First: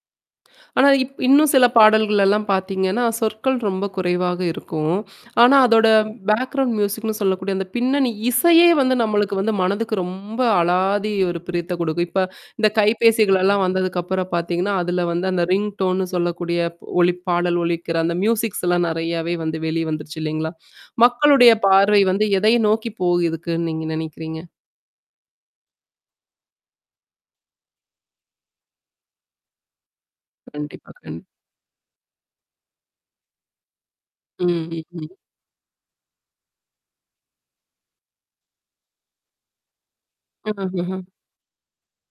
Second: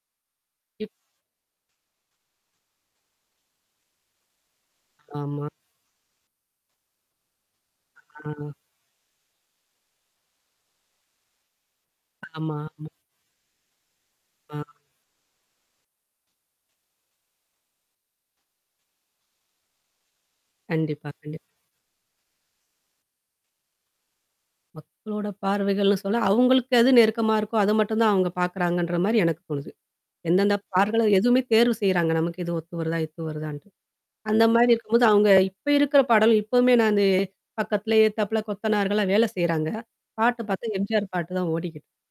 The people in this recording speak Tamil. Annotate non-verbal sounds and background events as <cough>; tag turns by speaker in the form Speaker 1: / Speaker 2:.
Speaker 1: இப்.
Speaker 2: ஆனா, இப் இன்னும் சில பாடல்களலாம் பார்த்தீங்கன்னா, சொற்கள் ரொம்ப குறைவாக <sniffs> இருக்கும்.
Speaker 1: ஆமா.
Speaker 2: ஆனா, அதோட பேக்கிரவுண்ட் மியூசிக்ன்னு சொல்லக்கூடிய அந்த பின்னணி
Speaker 1: ஆ.
Speaker 2: இசையே வந்து நம்மளுக்கு வந்து மனதுக்கு ரொம்ப அலாதி ஒரு பிரியத்த குடுக்கும். இப்போ
Speaker 1: ஆமா
Speaker 2: இந்த
Speaker 1: ம.
Speaker 2: கைபேசிகள் எல்லாம் வந்ததுக்கப்புறம்
Speaker 1: ஆ.
Speaker 2: பாத்தீங்கன்னா, அதில வந்து அந்த ரிங்டோன்ன்னு சொல்லக்கூடிய ஒலிப் பாடல் ஒலிக்கிற அந்த மியூசிக்ஸ்லாம் நெறையாவே வந்து வெளி வந்துருச்சு இல்லைங்களா!
Speaker 1: கண்டிப்பா கண்டிப்
Speaker 2: மக்களுடைய பார்வை வந்து எதை நோக்கி போய் இருக்குன்னு நீங்க நெனைக்கிறீங்க?
Speaker 1: மக்களோட பார்வைகள்ன்னு சொல்ல அவுங்களுக்கு எது நெருக்கமா இருக்கோ, அதை மட்டும் தான் அவுங்க பாக்குறாங்கன்ற மாரி, எனக்கு தோணுது. எந்தெந்த
Speaker 2: கண்டிப்பா
Speaker 1: பாடல்கள
Speaker 2: கண்
Speaker 1: எதுவுமே தேர்வு செய்கிறாங்க நமக்கு இது ஒத்து வருதா, இது வருதாண்ட்டு. அந்த
Speaker 2: ம்
Speaker 1: மாதிரி
Speaker 2: ம்
Speaker 1: இருக்கும்போது
Speaker 2: ம்.
Speaker 1: அவுங்க இப்போ இருக்கிற பாடலும் எப்பவுமே நானு, பக்கத்துலேயே எதுத்தாப்புல கொத்தனார்கள்லாம் வேலை செய்றாங்க. பாட்டு
Speaker 2: ம்-ம்,
Speaker 1: பாத்தா,
Speaker 2: ம்ஹ்ம்.
Speaker 1: எம்ஜிஆர் பாட்டு தான் ஓடிக்கிட்